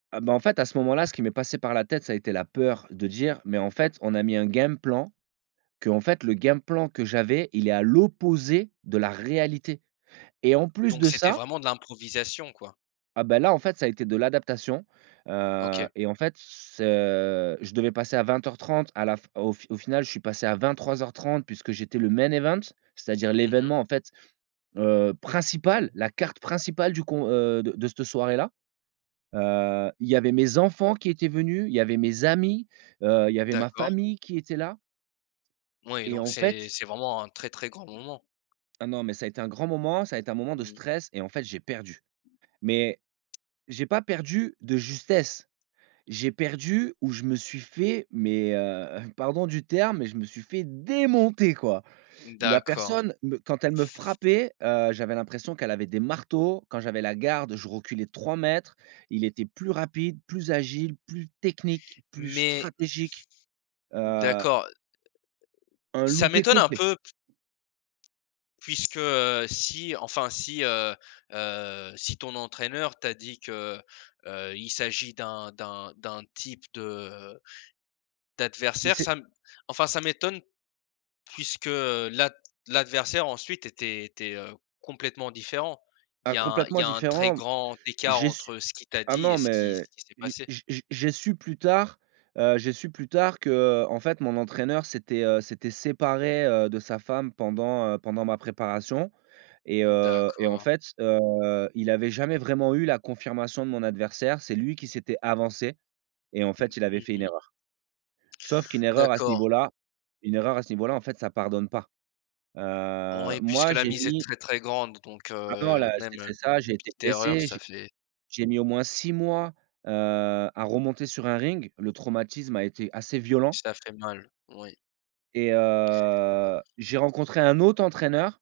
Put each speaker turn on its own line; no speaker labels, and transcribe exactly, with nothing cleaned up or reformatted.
Ah bah, en fait, à ce moment-là, ce qui m'est passé par la tête, ça a été la peur de dire: «Mais en fait, on a mis un game plan, qu'en fait, le game plan, que j'avais, il est à l'opposé de la réalité» et en plus
Donc
de
c'était
ça
vraiment de l'improvisation quoi.
Ah bah, là en fait, ça a été de l'adaptation, heu
OK.
,et en fait, ce je devais passer à vingt heures trente à la f au f au final je suis passé à vingt-trois heures trente puisque j'étais le main event, c'est-à-dire
Mmh mh.
l'événement en fait, heu, principal, la carte principale du co heu, de de cette soirée-là. Heu, il y avait mes enfants qui étaient venus, il y avait mes amis, heu, il y avait ma
D'accord.
famille qui était là
Oui,
et
donc
en
c'est
fait
c'est vraiment un très, très grand moment.
Oh non, mais ça a été un grand moment, ça a été un moment de
Mmh.
stress, et en fait j'ai perdu. Mais, j'ai pas perdu de justesse. J'ai perdu ou je me suis fait, mais heu, pardon du terme, mais je me suis fait démonter quoi.
Mmh
La
d'accord.
personne me quand elle me frappait, heu, j'avais l'impression qu'elle avait des marteaux, quand j'avais la garde, je reculais de trois mètres, il était plus rapide, plus agile, plus technique, plus
Mais
stratégique.
N
Heu
d'accord.
un
Ça
loupé
m'étonne un
complet.
peu p puisque, heu si, enfin si, heu heu, si ton entraîneur t'a dit que, heu heu, il s'agit d'un d'un d'un type de
Il
d'adversaire
s'est
ça m enfin ça m'étonne, puisque l'ad l'adversaire ensuite était était, heu, complètement différent. Il
Ah
y a un il y
complètement
a un très
différent.
grand écart
J'ai su
entre ce qu'il t'a
ah
dit et
non,
ce qui ce
mais
qui s'est
j'ai
passé.
j'ai j'ai j'ai su plus tard, heu, j'ai su plus tard qu'en fait mon entraîneur s'était, heu, s'était séparé, heu, de sa femme pendant, heu, pendant ma préparation et heu et en
D'accord.
fait, heu, il avait jamais vraiment eu la confirmation de mon adversaire, c'est lui qui s'était avancé et en fait il avait
Mmh
fait une
mh.
erreur. Sauf qu'une erreur à ce
D'accord.
niveau-là, une erreur à ce niveau-là en fait ça pardonne pas. Heu,
Oui, puisque
moi
la
j'ai
mise est
mis
très, très grande, donc
Maintenant
heu,
là
même,
c'est
heu,
c'est ça,
une
j'ai été
petite erreur,
blessé,
ça
j'ai
fait
j'ai mis au moins six mois, heu, à remonter sur un ring, le traumatisme a été assez violent
ça fait mal. Oui.
et heu, j'ai rencontré un autre entraîneur